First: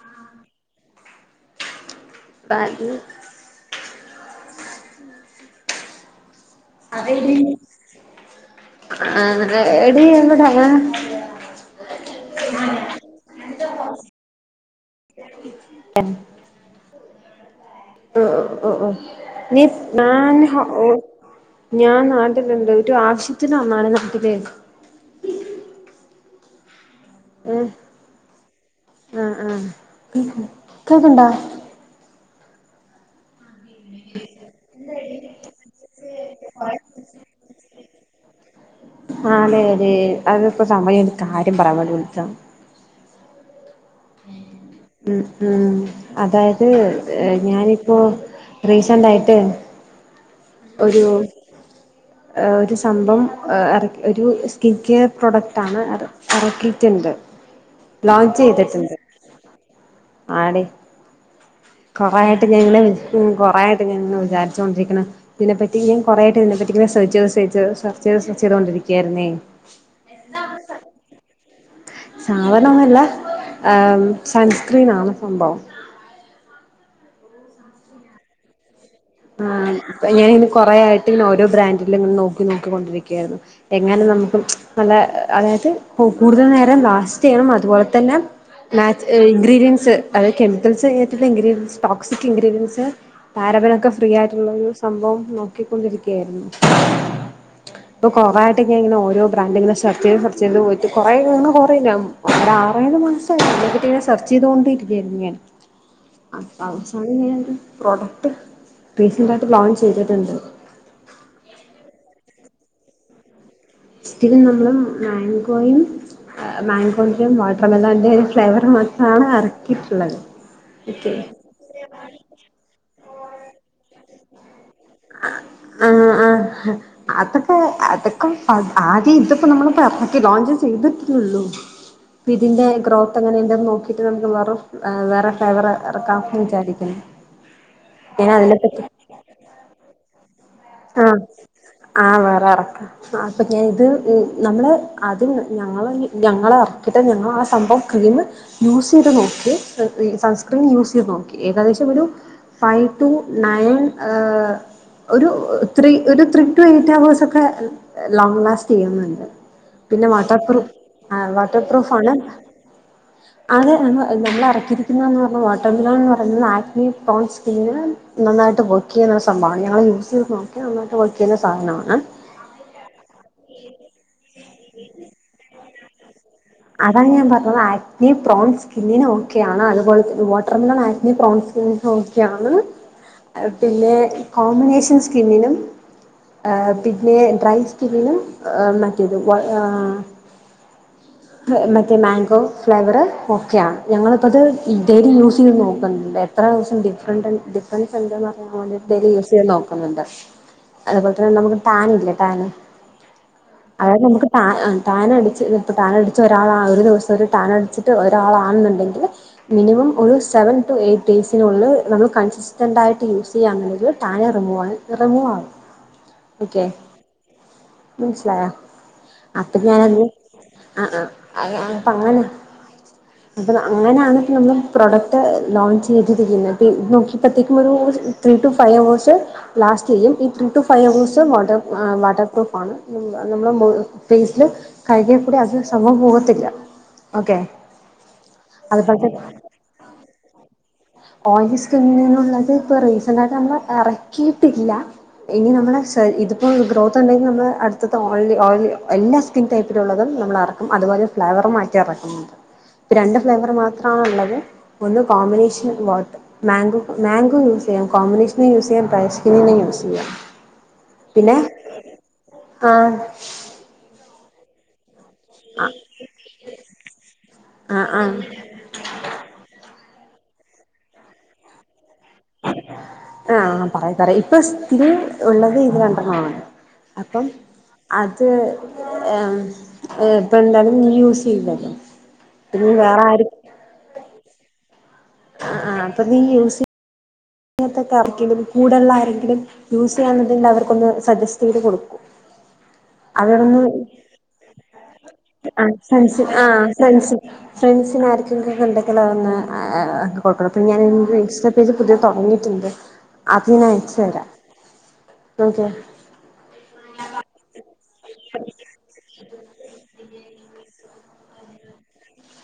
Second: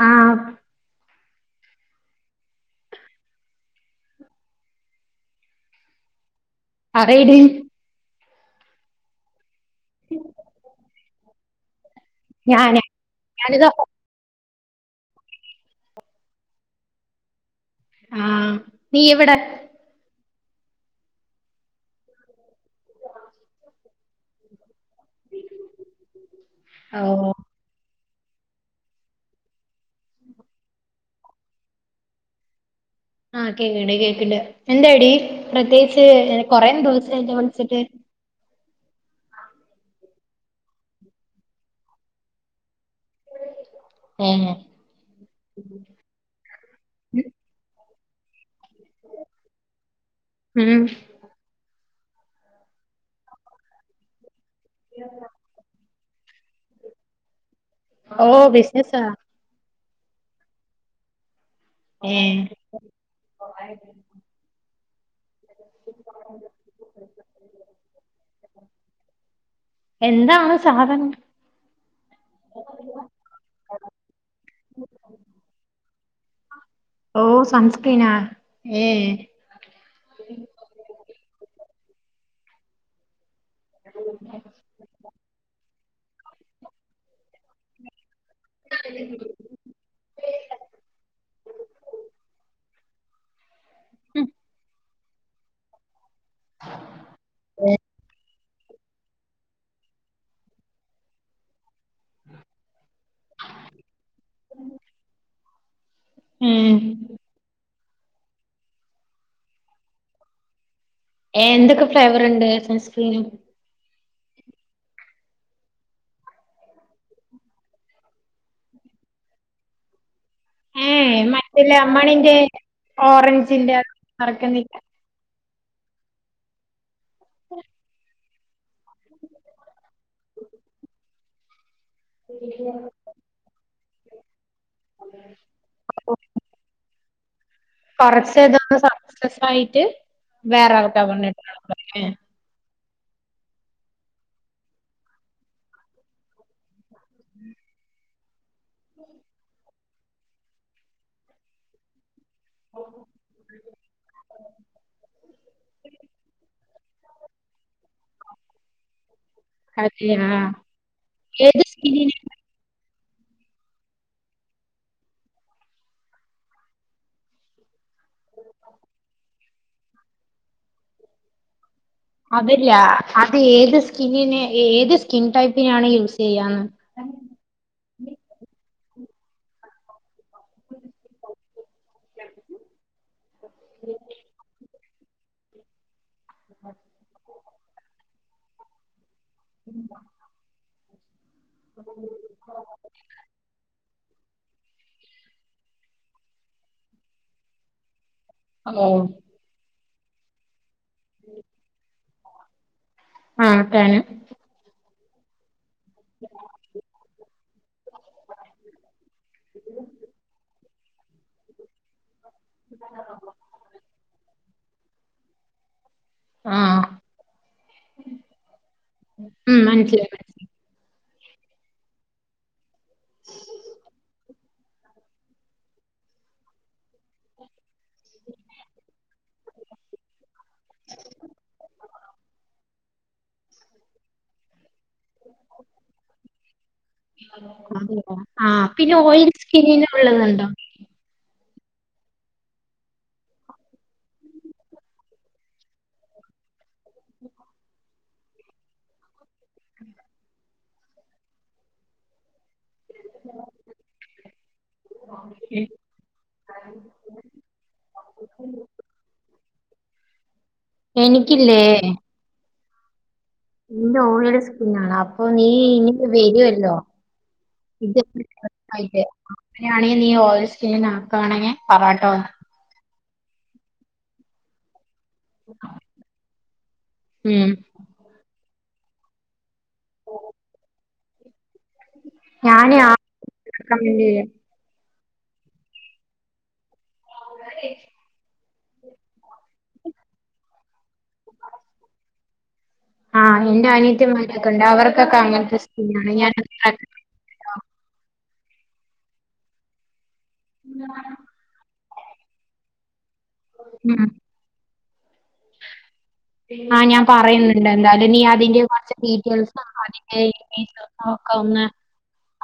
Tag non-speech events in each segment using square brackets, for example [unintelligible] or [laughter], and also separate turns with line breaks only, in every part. ആ
ബാഗ് അതേടി
പറയെടി
ആ എടി എന്താ കഥ
ഞാന് ഞാനിതാ
എ ഓ
ആഹ്
ഓ
നീ എവിടെ
നി നാൻ ഓ ഞാൻ നാട്ടിലണ്ട് ഒരു ആവശ്യത്തിന് വന്നാണ് നാട്ടിലേ
ആ
ഏ ആ ആ കേക്കണ്ടോ
ആ കേ കേക്കിണ്ട് എന്താടി പ്രത്യേകിച്ച് കൊറെേ ദിവസായില്ല വിളിച്ചിട്ട്
ആതെ അതെ അതൊപ്പോ സമയം കാര്യം പറയാൻ വേണ്ടി വിളിച്ചാ
ഏഹ്
ഉ ഉം അതായത് ഞാനി പ്പോ റീസെന്റ് ആയിട്ട്
ഉം
ഒരു ഒരു സംഭവം എറ ഒരു സ്കിൻ കെയർ പ്രോഡക്റ്റ് ആണ് അത് ഇറക്കിട്ടുണ്ട്
ഓ ബിസിനസാ
ആടി
ഏഹ്
കൊറോയിട്ട് ഞങ്ങള് കൊറേആയിട് ഞ വിചാരിച്ചൊണ്ടിരിക്ക പിന്നെ ഇതിനെപ്പറ്റി ഞാൻ കുറൊയിട്ട് ഇതിനെ പറ്റിയും കൊറേക്കെ ഇത്‌നെ പറ്റിം സേച് ചെയ്ത് സേച് സെർചെയ്ത് സെർചെയ്തോണ്ടിരിക്കുവായിരുന്നേ
എന്താണ് സാധനം
സാധനന്നുല്ല സൺസ്ക്രീൻ ആണ സംഭവം
ഓ സൺസ്‌ക്രീന
ആ ഞാന കൊറ ആായിട്ട് ഇ ഓരോ ബ്രാൻഡ് എല്ലാങ്ങനെ നോക്കി നോക്കിക്കൊണ്ടിരിക്കാ യിരുന്നു എങ്ങനെ നമുക്കും നല്ല അതായത് ഓ കൂടുതൽ നേരം ലാസ്റ്റ്യ്യണം അതുപോലെ തന്നെ ഇൻഗ്രീഡിയൻസ് അതത് കെമിക്കൽസ്ട്ടുള്ള ഇൻഗ്രീഡിയൻസ് ടോക്സിക് ഇൻഗ്രീഡിയൻറ്സ് പാരപരാക് ഫ്രീ ആയിട്ടുള്ള ഒരു സംഭവം നോക്കിക്കൊണ്ടിരിക്കുക ഇപ്പ കോവ ങ്ങനെ ഓരോ ബ്രാൻഡ് ഇങ്ങനെ സെർ ചെയ്ത് സെർ ചെയ്ത് പോയിട്ട കുറേ കുറല്ല ആർ മാസായിട്ട് സെർച്ച് ചെയ്തുകൊണ്ടിരിക്കയായിരുന്നു ഞാൻ ആ
ഉം
അപ്പോ
ഏ,
അവസാനിന്ന് പ്രോഡക്റ്റ് റീ സെൻറ് ആയിട്ട് ലോൺ ചെയ്തിട്ടുണ്ട്
ഏന്തൊക്കെ ഫ്ലേവർ ഉണ്ട് സൺസ്ക്രീൻ
റ്റും നമ്മള് മാങ്കോയും മാങ്കോന്റെയും വാട്ടർമെലന്റെയും ഒരു ഫ്ലേവർ മാത്രമാണ് ഇറക്കിയിട്ടുള്ളത്
ഏഹ്
ഓക്കെ
മറ്റുള്ള അമ്മണിന്റെ ഓറഞ്ചിന്റെ അറക്കുന്നില്ല
ആഹ ആഹ അതൊക്കെ അതൊ ആദ്യം ഇത്പ്പം നമ്മൾ ഇപ്പൊ ലോഞ്ചിങ് ചെയ്തിട്ടള്ളു ഇതിന്റെ ഗ്രോത്ത് എങ്ങനെ ഇണ്ട് നോക്കി ഇത് നമുക്ക് വെറും- വേറെ ഫ്ലേവർ എറാക്കാം വിചാരിക്കുന്നു ഞാൻ
കുറച്ച് ഇതൊന്ന്
അതിനെപ്പറ്റി
സക്സസ് ആയിട്ട് വേറെ ആൾക്കാ
ആഹ്
പറഞ്ഞിട്ടാണ്
ആ വേറെ ആർക്ക- അപ്പൊ ഞാൻ ഇത് നമ്മള് അത് ഞങ്ങൾ ഞങ്ങളെ അറക്കിട്ട് ഞങ്ങൾ ആ സംഭവം ക്രീമ് യൂസ് ചെയ്ത് നോക്കി ഈ സൺസ്ക്രീൻ യൂസ് ചെയ്ത് നോക്കി ഏകദേശം ഒരു ഫൈവ് ടു ണയൻ ഏഹ് ഒരു ത്രീ ഒരു ത്രീ ടു എയ്റ്റ് ഹവേഴ്സ് ഒക്കെ ലോങ്ങ് ലാസ്റ്റ് ചെയ്യുന്നുണ്ട് പിന്നെ
അതെ ആഹ്
വാട്ടർപ്രൂ ആ
ഏത്
വാട്ടർപ്രൂഫ് ആണ്
സ്കിന്നിന്
അത നമ്മൾറക്കിരിക്കുന്നന്ന് പറഞ്ഞ ഓട്ടോമിലോ എന്ന് പറയുന്നത് ആക്നി പ്രോൺ സ്കി നന്നായിട്ട് വർക്ക് ചെയ്യുന്ന സംഭവമാണ് ഞ യൂസ് നോക്കി നന്നായിട്ട് വർക്ക് ചെയുന്ന സാധനമാണ്-
അതല്ല അത് ഏത് സ്കിന്നന് ഏത് സ്കിൻ ടൈപ്പിനാണ് യൂസ് ചെയ്യാന്ന്
അതങ് ഞാൻ പറഞ്ഞ ആ നീ പ്രോൺസ് കിന്നിന് ഓക്കെ ആണ് അതുപോലെ വാട്ടർമെല ആ നീ പ്രോൺസ് കി ഓക്കൊണ് പിന്നെ കോമ്പിനേഷൻ സ്കിന്നിനും ആ പിന്നെ ഡ്രൈ സ്കിന്നിനും ആ ന ഇത് വ ആ മറ്റേ മാങ്കോ ഫ്ലേവറ് ഓക്കെയ ഞങ്ങളിപ്പോൾത് ഡെയിലി യൂസ് ചെയ്ത് നോക്കുന്നുണ്ട് എത്ര ദിവസം ഡിഫറൻറ് ഡിഫറെൻറ് എന്തെന്ന് പറയാൻ വേണ്ടി
ഓ
ഡെയിലി യൂസ് ചെയ്യുന്നോക് അന്താ അതുപോലെ തന്നെ നമുക്ക് പാനില്ലേ? പാന്-
ആഹ് ടാന്
ആയത് നമുക്ക് പാ ആ- ടാന അടച്ച് ഇപ്പ ടാൻ- രാ ഒരു ദിവസം ടൻ അടിച്ചട്ട് ഒരാളാണെന്നുണ്ടെങ്കിൽ മിനിമം ഒരു സെവൻ ടു എയ്റ്റ് ഡേസിനുളളിൽ നമ്മ കൻസ ഇൻസ്റ്റൻറായിട്ട് യൂസ് ചെയ്യുക എന്നുള്ളെങ്കിൽ ടാന് രമായി റിമൂവാവും- ഓക്കെ
ആഹ്
മനസിലായോ അപ്പ
ഉം
ഞാന
മനസ്സിലായി
ആ അപ്പ അങ്ങനെ അപ്പൊ അങ്ങനെയണപ്പോ നമ്മള് പ്രോഡക്റ്റ് ലോഞ്ചയ്തിരിക്ക്ന്നേ പി ഇത് നോക്കിയപ്പോയത്തേക്കും ഒരു ത്രീ ടു ഫൈവ് ഹവേഴ്സ് ലാസ്‌റ്റെയ്യും. ഈ three to five hours water വാട്ടർപ്രൂഫാണ് നമ്മടെ മോ ഫേസില് കാഴ്കിയാകൂടെ അ
ആ പിന്നെ
അതുപോലത്തെ
ഓയ്ല് സ്കിന്നിന് ഉള്ളത്ണ്ടോ ആ
ഓയിൽ സ്കിമ്മുള്ളത് ഇപ്പോൾ ഓയിലി സ്കിനിന്നുള്ളത് ഇപ്പൊ റീസന്റായിട്ട് നമ്മൾ ഇറക്കിയിട്ടില്ല ഇനി നമ്മള് ശെ ഇത്പ്പോ ഗ്രോ ത്ത്ണ്ടെങ്കി നമ്മള് അട്ത്ത ഓയിലി ഓയില് എല്ലാ സ്കിൻ ടൈപ്പിലുള്ളതും നമ്മൾ എറക്കും അത്പോലെ ഫ്ലേവർ മാറ്റി എറക്കും ഇ രണ്ട് ഫ്ലേവർ മാത്രമാണ്ള്ളത് ഒന്ന് കോമ്പിനേഷൻ വാട്ട് മേഗ്‌ മാൻഗോ യൂസെയ്യാം കോമ്പിനേഷന് യൂസെയ്യാം ബ്രെയ് സ്കിനിനും യൂസെയ്യാം യ്യാ
എനിക്കില്ലേ
ആ
നിന്റെ ഓയിൽ സ്‌കിനണോ അപ്പൊ നീ ഇനി വരുവല്ലോ
ആ ആ
[unintelligible] അങ്ങനാണെ ഓയിലി സ്കിൻ ആക്കണെങ്കി പറാ ആ
ആ പറയാം പറയ് ഈ സ്കിൻ ഉള്ളത് ഇത് രണ്ടെണ്ണാണ് അപ്പം
ഉം
അത് ഏ ഏഹ് ഇപ്പന്തായാലും നീ യൂസ്യ്തല്ലേ
ഞാന് ആ [inaudible] ആക്കാൻ വേണ്ടിവേരാ
ആ ആ അപ്പൊ നീ യൂസയ് [unintelligible] കറക്കിലും കൂടെള്ള ആരെങ്കിലും യൂസ് ചെയ്യഞ്ഞിട്ട്ണ്ടേ അവർക്കൊന്ന് സജസ്റ്റ് ചെയ്ത് കൊടുക്കും
ആ
അവിട്ന്ന്
എന്റെ അനിയത്തിമാരൊക്കെ ഉണ്ട് അവർക്കൊക്കെ അങ്ങനത്തെ
ആ
സ്കീമാണ്
ഫ്രണ്ട്സ്
ഞാൻ
ആ ഫ്രണ്ട്സ് ഫ്രണ്ട്സിനാര് ങ്കില്ണ്ടെങ്കി അതൊന്ന് ഏ കൊട്ക്കണം അപ്പം ഞാനിന്ന് ഇൻസ്റ്റാപേജ് പുതിയ തോടങ്ങി തെ
ഉം
അത്ഞയ്ച്ചേരാം
ആ ഞാൻ പറയ്ന്ന്ണ്ട്ന്താലും നീ അതിന്റെ കൊറച്ച് ഡീറ്റെയിൽസും അതിന്റെ [unintelligible] ഓക്കെന്ന്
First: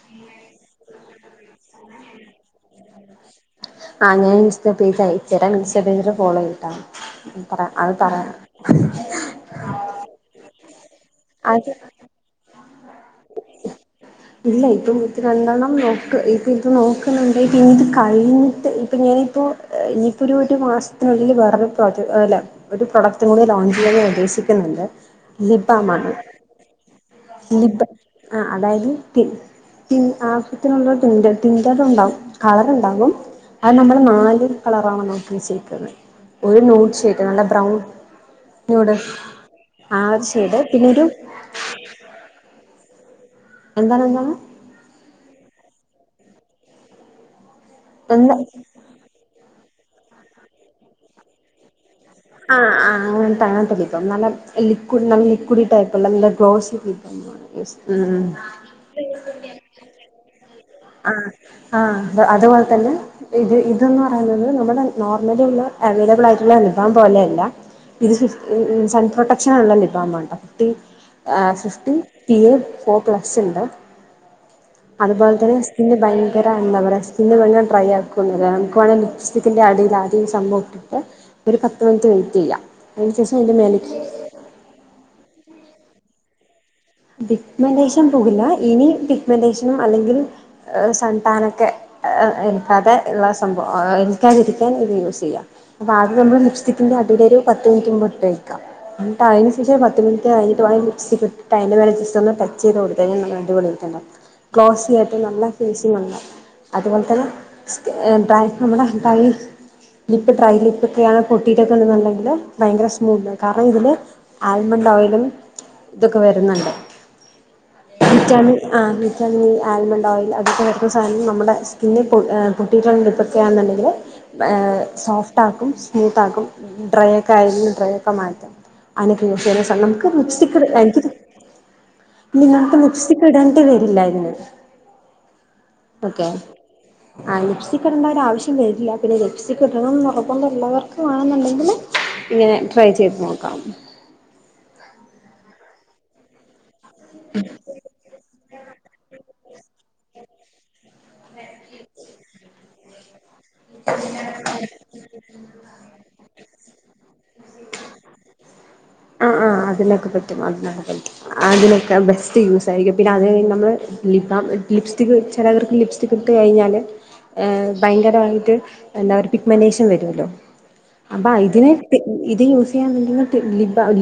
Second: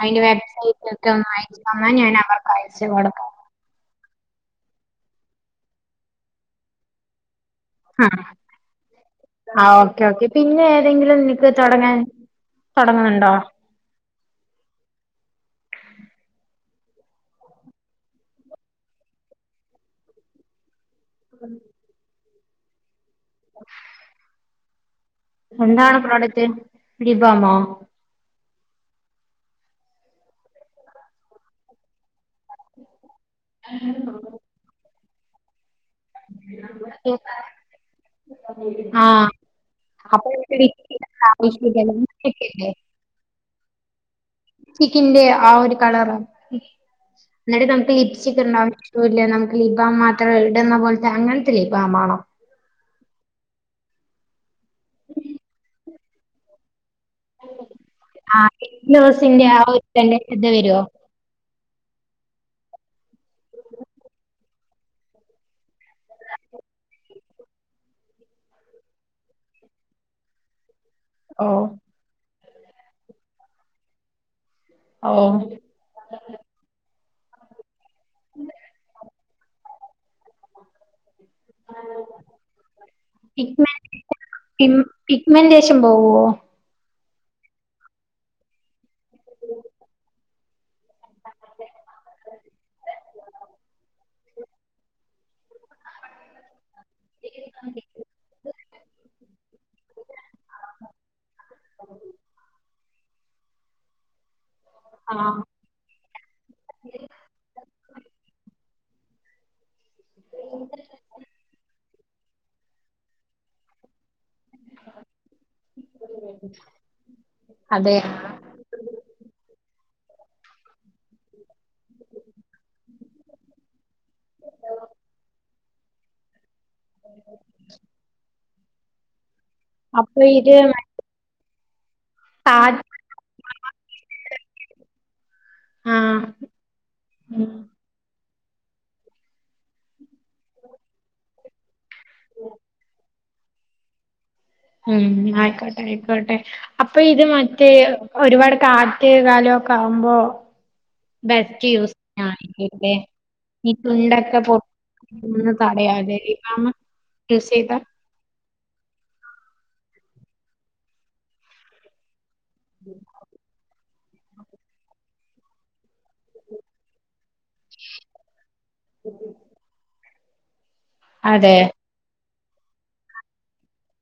അതിന്റെ വെബ്സൈറ്റൊക്കെ ഒന്നയച്ച്തന്നാ ഞാൻ അവർക്ക് അയച്ച് കൊടുക്കാം
ആഹ് ഞാൻ ഇൻസ്റ്റാപേജ് അയച്ചേരാം ഇൻസ്റ്റാപേജില് ഫോളോയ്ത്ട്ടാമ
ആ ആ ഓക്കെ ഓക്കെ പിന്നെ ങ്കിലും നിക്ക്
അത്
തുടങ്ങാൻ തുടങ്ങുന്നുണ്ടോ
ഇല്ല ഇപ്പൊ ഇത്തി രണ്ടെണ്ണം നോക്ക് ഇപ്പ ഇത് നോക്കുന്നുണ്ടായിട്ട് ഇനി ഇത് കഴിഞ്ഞിട്ട് ഇപ്പൊ ഞാനിപ്പോ ഇനിയിപ്പോ ഒരു ഒരു മാസ- തിനുള്ളിൽ വേറെ പ്രോജ അല്ലേ ഒരു പ്രൊഡക്റ്റ് ഇത് മൂന്ന് ഓൺ ചെയ്യാൻ ഞാൻ ഉദ്ദേശിക്കുന്നുണ്ട്
എന്താണ് പ്രോഡക്റ്റ് ഇ
ലിബാ- ആ അതായത് തിൻ തിൻ ആവശ്യത്തിനുള്ള തിൻ് തിന്റെർ ഉണ്ടാവും കളർ ഉണ്ടാകും അത് നമ്മള് നാല് കളറാണെന്നോ നിച്ഛയിക്കുന്ന ഒരു നോട്ട് ചെയ്ത് കാണ്ട് ബ്രൗൺ നോട്
ആ
ആഷ് ചെയ്തു പിന്നൊരു
കേക്ക് ഇല്ലേ
എന്താണ് എന്താണ്
ചിക്കിന്റെ ആ ഒര കളർ ഇന്നട്ട് നമ്മക്ക്
എന്താ
ലിപ്സ്റ്റിക്ക് ഇടണം [unintelligible] നമ് ലിപ്പ് ബാം മാത്രം ഇടുന്ന പോൽത്തെ അങ്ങനത്തെ ലിപ്പ്ബാമാണോ
ആഹ് ആ അങ്ങൻത്തെ അങ്ങൻ ത്തെ ലിപ്പ് ബാം നല്ല ലിക്കുഡ് നം ലിക്കുഡി ടൈ കൊണ്ട് നല്ല ഗോസി
ആ [unintelligible] ആ ഒര് [unintelligible] വരോ
ആ ആ അതുപോലെ തന്നെ ഇത് ഇത് ന്ന് പറയുന്നത് നമ്മുടെ നോർമലി ഉള്ള അവൈലബിൾ ആയിട്ടുള്ള ലിപ്പ് ബാം പോലെ അല്ല ഇത് ഇ സൺ പ്രൊട്ടക്ഷൻ ഉള്ള ലിപ്പ് ബാം ആണ് ട്ടോ തേ ആഹ് സൃഷ്ടി പി എഫ് ഫോർ പ്ലസ് ഇണ്ട് അതുപോലെ തന്നെ ഭയങ്കര അൺ [unintelligible] ഞ്ഞാ ട്രൈ ആ ക്കൊന്നൊല്ല നമക്ക് വേണേ ലിപ്പ്സ് റ്റിക്കിൻന്റെ അടിൽ ആദ്യം ഈ സംഭവട്ടിട്ട് ഒരു പത്ത് മിനിറ്റ് വെയിറ്റ് ചെയ്യാം അയിന് ശേഷം അതിന്റെ മേലെക്ക്
മേന്റെഷൻ പോവോ
പിഗ് മെന്റേഷൻ പോകില്ല ഇനി പിഗ് മെന്റേഷനും അല്ലെങ്കിൽ സന്താനൊക്കെ ഏ എട്ക്കാതെ ഇള്ള സംഭവം ഏ ക്കാതിരിക്കാൻ ഇത് യൂസ് ചെയ്യാ അപ്പം ആദ്യം നമ്മൾ ലിപ് റ്റിക്കിന്റെ അടിൽ ഒരു പത്ത് മിനിറ്റ് മുമ്പ് ഇട്ട് വെക്കാം ഇന്നട്ട് അയ് അ [unintelligible] പത്ത് മിനിട്ട് കഴിഞ്ഞിട്ട് വേണം ലിപ്സ് ട്ട് അയിന്റെ മേലെ ജസ്റ്റ് ഒന്ന് ടച്ച് ചെയ്ത് കൊട് ത്ത് കഴിഞ്ഞാ നല്ല അടിപൊളി ആയിട്ട് ഇണ്ടാവും ക്ലോസി
ആ
ആയിട്ട് നമ്മളെ ഫേസിംഗ് ഉണ്ടാവും അതുപോലെ തന്നെ സ് ഡ്രൈ നമ്മളെ ഡൈസ് ലിപ്പ് ഡ്രൈ ലിപ്പ് ഒക്കെയാണ് പൊട്ടീട്ടൊക്കെയാണ് ഇണ്ട്ന്നെങ്കി ഭയങ്കര സ്മൂ ഇണ്ട് കാരണം ഇതില് ആൽമണ്ട് ഓയിലും തൊക്കെ വെര്ന്ന്ണ്ട്
അതെ
വിറ്റാമിൻ ആ വിറ്റാമിൻ ഇ ആൽമണ്ട് ഓയിൽ അതൊക്കെ വെരുന്ന സധനം നമ്മുടെ സ്ക്കിന്ന് പൊട് പൊട്ടിയിട്ട് ലിപ്പൊക്കെ പൊട്ടിട്ടാന്നുണ്ടെങ്കിൽ ഏ സോഫ്റ്റാകും സ്മൂത്താക്കും ഡ്രയൊക്കെ ആയി ഡ്രൈ ഒക്ക മാറ്റം അന [unintelligible] കാരണം ൻക്ക്
അപ്പൊ
ലിപ്സ്റ്റിക്
ഇത്
നിന്നാക്ക്‌
താജ്
ലിപ്സ്റ്റിക്കിടാണ് വരില്ലായിരുന്ന്
ആ
ഓക്കെ ആ
ഉം
ലിപ്സ്റ്റിക്കിടണ്ട ഒരാവശ്യം വരില്ല പിന്നെ ലിപ്സ്റ്റിക്കിടണംന്ന് നിർബന്ധം ള്ളവർക്ക് വേണോന്നുണ്ടെങ്കിൽ ഇങ്ങനെ ട്രൈചെയ്ത് നോക്കാം
ഉം ആയിക്കോട്ടെ ആയിക്കോട്ടെ അപ്പൊ ഇത് മറ്റേ ഒരുപാട് കാറ്റ് കാലമൊക്കെ ആകുമ്പോ ബെസ്റ്റ് യൂസിങ് ആണെങ്കി തെ ഈ തുണ്ടൊക്കെ പൊറത്തന്ന് തടയാതെപ്പമ്മ യൂസ് ചെയ്താ
ആ ആ അതിനൊക്കെ പറ്റും അതിനൊക്കെ പറ്റും അതിനൊക്കെ ബെസ്റ്റ് യൂസ് ആയിരിക്കും പിന്നെ അത്കഴിഞ്ഞ് നമ്മള് ലിപ് ബാം ലിപ്സ്റ്റിക് ചിലവർക്ക് ലിപ്സ്റ്റിക് ഇട്ട് കഴിഞ്ഞാൽ ഭയങ്കരമായിട്ട് എന്താ ഒരു പിക്മന്റേഷൻ വരുമല്ലോ അബാ
അതെ
ഇതിനെ പി ഇത് യൂസ് ചെയ്യാൻ [unintelligible] lip balm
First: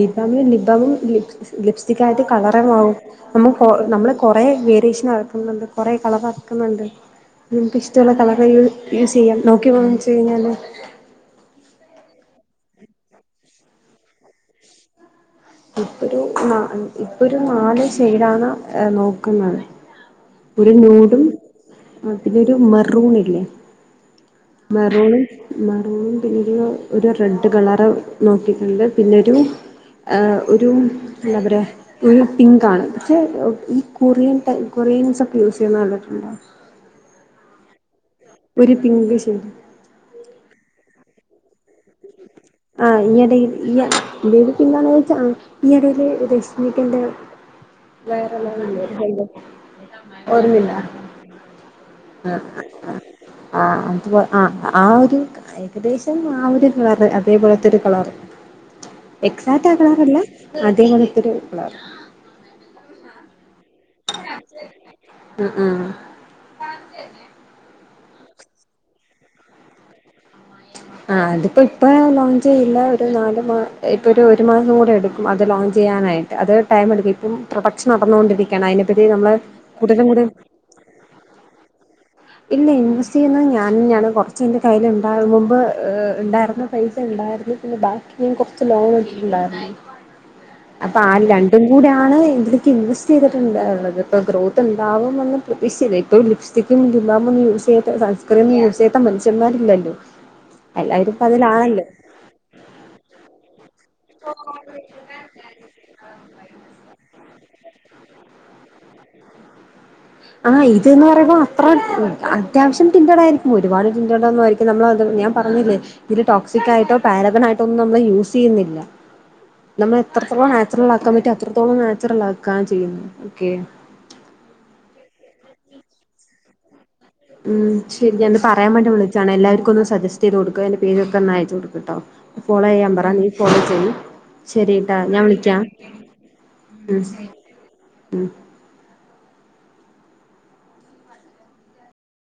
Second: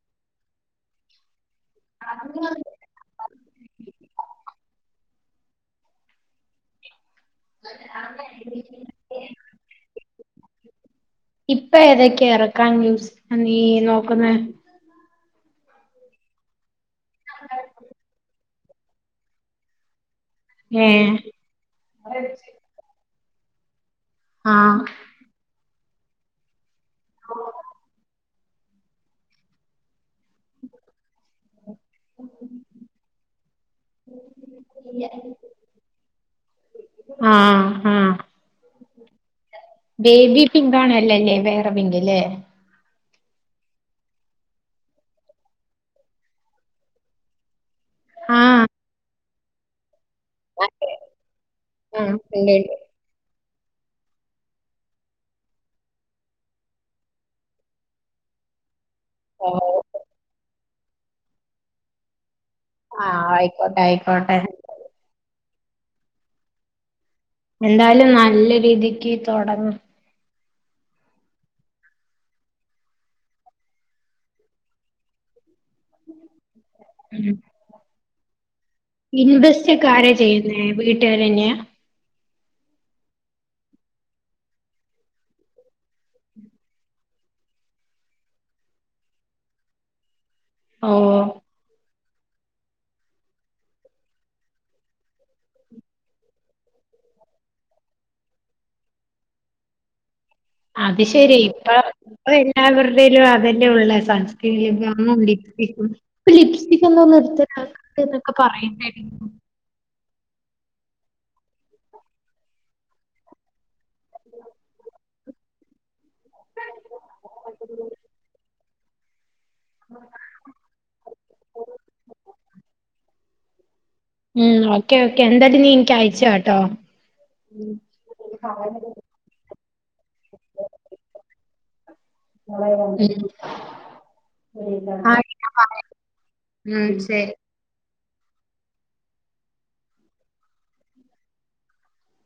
lip balm lips lipstick ആയിട്ട് കളറങ്ങാവും നമ്മ നമ്മള് കൊറെ ഡീഷനാക്കുന്നുണ്ട് കുറെ കളറാക്കുന്നുണ്ട് നമുക്ക് ഇഷ്ടുള്ള കളറെ യു യൂസ് ചെയ്യാം നോക്കി വാങ്ങിച്ച തെഞ്ഞല്ലേ
ഇപ്പൊ ഏതക്കെ ഇറക്കാൻ ന്യൂസ് നീ നോക്കുന്നേ
ഇപ്പൊരു ന്ന ഇപ്പൊരു നാല് ശൈഡാണ ഏഹ് നോക്കുന്നത്. ഒരു
ഏ
നൂടും ആ പിന്നൊരു മറൂണി ല്ലെ
ആഹ്
മെറൂൺ മാ [unintelligible] ഒര് റെഡ് കളറ് നോക്കിക്ക് ല്ലെ പിന്നൊരു ഏഹ് ഒരും എന്താ പറയാ ഒരു പിങ്കാണ് പക്ഷേ ഈ കൊറിയൻ ടൈ കൊറിയൻസൊക്കെ യൂസെയ്യുന്ന കണ്ടിട്ടുണ്ടോ?
ആഹ് ആഹ്
ഒരു പിങ്ക് ഷെയ്ഡ്
ബേബി പിങ്കാണ് ഇല്ലല്ലേ വേറെ പിങ്ക് ല്ലേ
ആ ഈയടെ ഈ യ ബേബി പിങ്കാണോച്ചാ ആ ഈയടെല് രശ്മിക്കന്റെ
ആഹ്
വെറെ [unintelligible] ഓർമില്ല
അതെ ഉണ്ട്
ആഹ്
ഉണ്ട്
ആഹ് അതു ആഹ് ആ ഒര് ഏകദേശം ആ ഒരു [unintelligible] അതേ പോലത്തൊരു കളറ്
ഓ
എക്സാറ്റ് ആകാറില്ല അതേപോലെത്തൊരു കളർ
ആഹ് ആയി ക്കോട്ടെ ആയിക്കോട്ടെ
ആഹ്‌ ആഹ്
എന്തായാലും നല്ല രീതിക്ക് തൊടങ്ങ്
ആ അതിപ്പോ ഇപ്പോ ലോഞ്ച് ചെയില്ല ഒരു നാല മാ ഇപ്പോ ഒരു മാസം കൂടെ എടുക്കും അത് ലോഞ്ച് ചെയ്യാനായിട്ട് അത് ടൈം എടുക്കും ഇപ്പം പ്രൊഡക്ഷ നടന്നുകൊണ്ട്
ഇൻവെസ്റ്റ്ക്കാരാ ചെയ്യുന്നേ വീട്ടുകാര് തന്നെയാ
ഇല്ല ഇൻവെസ്റ്റ് ചെയ്യുന്നത് ഞാഞെയാണ് കൊറച്ച് എന്റെ കയ്യിലുണ്ടാകും മുമ്പ് ഏഹ് ഇണ്ടായിരുന്നു പൈസ ഇണ്ടായിരുന്നു പിന്നെ ബാക്കി ഞാൻ കൊറച്ച് ലോൺ എടുത്തിട്ടുണ്ടാരുന്നു അപ്പോ ആ
ഓ
രണ്ടും കൂടെ ആണ് എങ്കില് [unintelligible] ചെയ്തിട്ടുണ്ടുള്ളത് ഇപ്പോ ഗ്രോത്ത് ഇണ്ടാവുമന്ന് പ്രതീക്ഷ ഇപ്പോ ലിപ്സ്റ്റിക്കും ലിബാം ഒന്നും യൂസ് ചെയ്യാത്ത സൺസ്ക്രീനൊന്നും യൂസ് ചെയ്യാത്ത മനുഷ്യന്മാരില്ലല്ലോ
അത്
എല്ലാവരും
ശെരിയാ ഇപ്പ
അതിലാണല്ലോ
ഇപ്പ എല്ലാവർടേലും അതന്നെ ഒള്ളേ [unintelligible] ഇപ്പോ ലിപ്സ്റ്റിക്ക് ഒ ന്നും നിർ [unintelligible] എന്നൊക്കെ പറയണ്ടാരുന്നു
ആഹ് ഇത് ന് പറയുമ്പോ അത്ര അത്യാവശ്യം ടിൻറ്റടാരിക്കും ഒരുപാട് [unintelligible] ഒന്നും ആയിരിക്കും നമ്മൾത് ഞാൻ പറഞ്ഞില്ലേ ഇതില് ടോക്സിക് ആയിട്ടോ പാരബൻ ആയിട്ടോ ഒന്നും നമ്മള് യൂസ് ചെയ്യുന്നില്ല നമ്മളെത്രത്തോളം നാച്ചുറലാക്കാൻ പറ്റ അത്രത്തോളം നാച്ചുറലാ ക്കാൻ ചെയ്യുന്നു ഓക്കെ
ഉംഹ് ഓക്കേ ഓക്കേ എന്തായാലും നീ ഇൻക്ക് അയച്ചാട്ടോ
ഉംഹ് ശരി ഞാ ത് പറയാൻ വേണ്ടി വിളച്ചാണെ എല്ലാവരും ക്കൊന്ന് സജസ് റ്റെയ്തൊട്ക്ക അയ്ന്റെ പേരക്കൊന്നയച്ചൊട് ക് ട്ടോ ഫോളെയ്യാൻ പറ
ഉം
നീ ഫോളോ ചെയ് ശെരിട്ടാ ഞാൻ
ആഹ്
വിളിക്കാ
പറയാം ഉം
ഉംഹ്
ശരി
ഉംഹ്